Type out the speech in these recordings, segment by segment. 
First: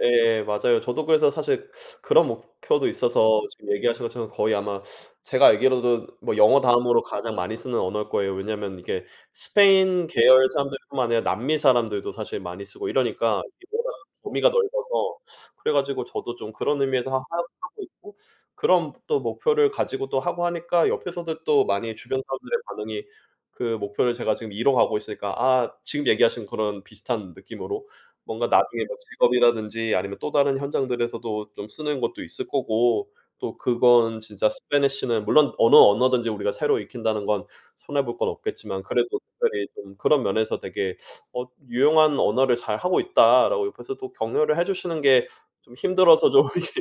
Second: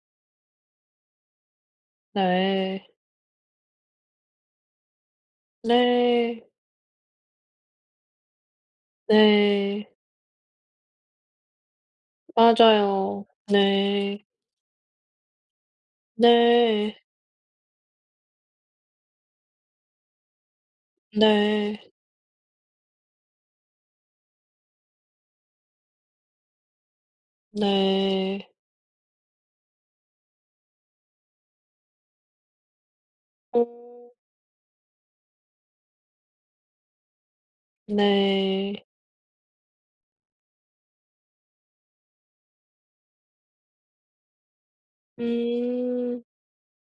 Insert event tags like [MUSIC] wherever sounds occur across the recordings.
예. 맞아요. 저도 그래서 사실 그런 네. 목표도 있어서 지금 얘기하신 것처럼 거의 아마 제가 알기로도 뭐 네. 영어 다음으로 가장 많이 쓰는 언어일 거예요. 왜냐하면 이게 네. 스페인 계열 사람들 뿐만 아니라 남미 사람들도 사실 많이 쓰고 맞아요. 이러니까 이게 워낙 네. 범위가 넓어서 그래 가지고 저도 좀 그런 네. 의미에서 하 하 하고 있고 그런 또 목표를 가지고 또 하고 하니까 옆에서도 또 네. 많이 주변 사람들의 반응이 그 목표를 제가 지금 이뤄가고 있으니까 아. 지금 얘기하신 그런 비슷한 느낌으로 뭔가 네. 나중에 뭐 직업이라든지 아니면 또 다른 현장들에서도 좀 쓰는 것도 있을 거고 또 오. 그건 진짜 spanish는 물론 어느 언어든지 우리가 새로 익힌다는 건 손해 볼 건 없겠지만 네. 그래도 특별히 좀 그런 면에서 되게 "어 유용한 언어를 잘하고 있다."라고 옆에서 또 격려를 해 주시는 게 좀 음. 힘들어서 좀 이렇게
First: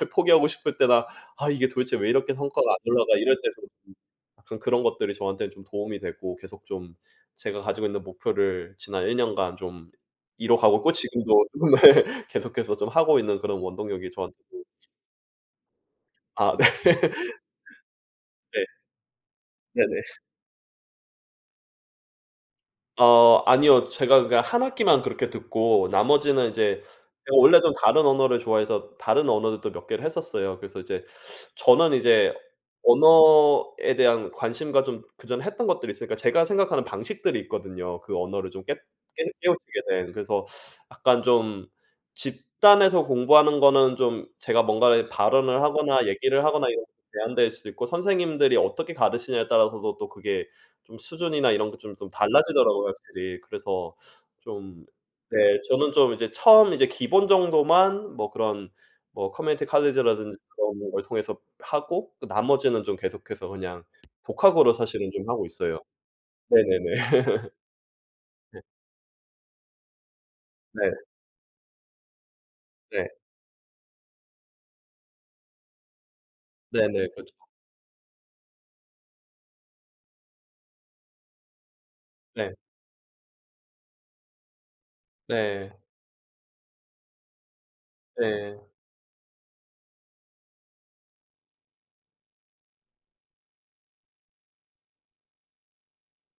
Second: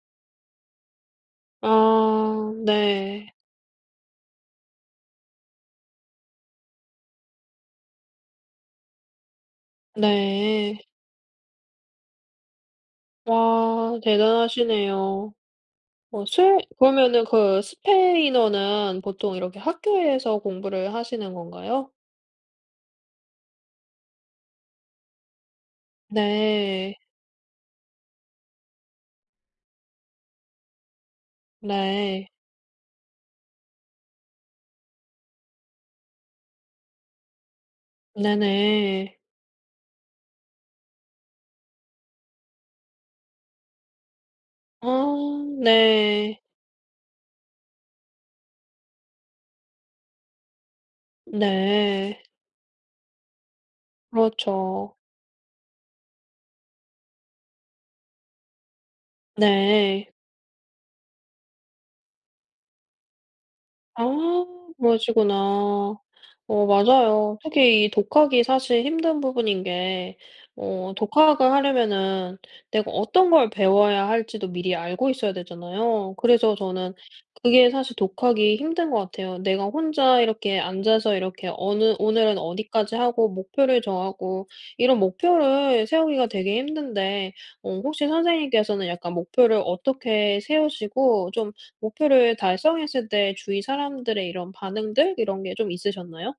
아휴 포기하고 싶을 때나 '아 이게 도대체 왜 이렇게 아. 성과가 안 올라가.' 네. 이럴 때도 음 약간 그런 것들이 저한텐 좀 도움이 되고 계속 좀 제가 가지고 있는 목표를 지난 1 년간 좀 이뤄가고 네. 있고 지금도 네. 계속해서 좀 하고 있는 그런 와. 원동력이 저한테도 대단하시네요. 어. 아. 스웨 네. 그러면은 그 네. 스페인어는 보통 이렇게 네네. 학교에서 공부를 하시는 건가요? 어. 아니요. 제가 그니까 1 학기만 그렇게 듣고 나머지는 이제 네. 제가 원래 좀 다른 언어를 좋아해서 다른 언어들도 몇 개를 했었어요. 그래서 이제 저는 네. 이제 언어에 대한 관심과 좀 그 전에 했던 것들이 있으니까 제가 생각하는 방식들이 있거든요. 그 언어를 좀 깻 네네. 깨 깨우치게 된. 그래서 약간 좀 집단에서 공부하는 거는 좀 제가 아. 뭔가에 발언을 하거나 네. 얘기를 하거나 이런 제한될 수도 있고 선생님들이 어떻게 가르치느냐에 따라서도 또 그게 좀 수준이나 이런 게 좀, 좀 네. 달라지더라고요 확실히. 그래서 좀 그렇죠. 네. 저는 좀 이제 처음 이제 기본 정도만 뭐 그런 뭐 community 네. college라든지 그런 걸 통해서 하고 또 나머지는 좀 계속해서 그냥 아. 독학으로 사실은 좀 그러시구나. 하고 있어요. 어 네네네. 맞아요. [LAUGHS] 특히 이 독학이 네. 사실 힘든 부분인 게 네. 어 독학을 하려면은 내가 네. 어떤 걸 배워야 할 지도 미리 알고 있어야 되잖아요. 그래서 저는 네네. 그렇죠. 그게 사실 독학이 힘든 것 같아요. 내가 혼자 이렇게 앉아서 이렇게 어느 오늘은 네. 어디까지 하고 목표를 정하고 이런 네. 목표를 세우기가 되게 힘든데 어 혹시 네. 선생님께서는 약간 목표를 어떻게 세우시고 좀 목표를 달성했을 때 주위 사람들의 이런 반응들 이런 게 좀 있으셨나요?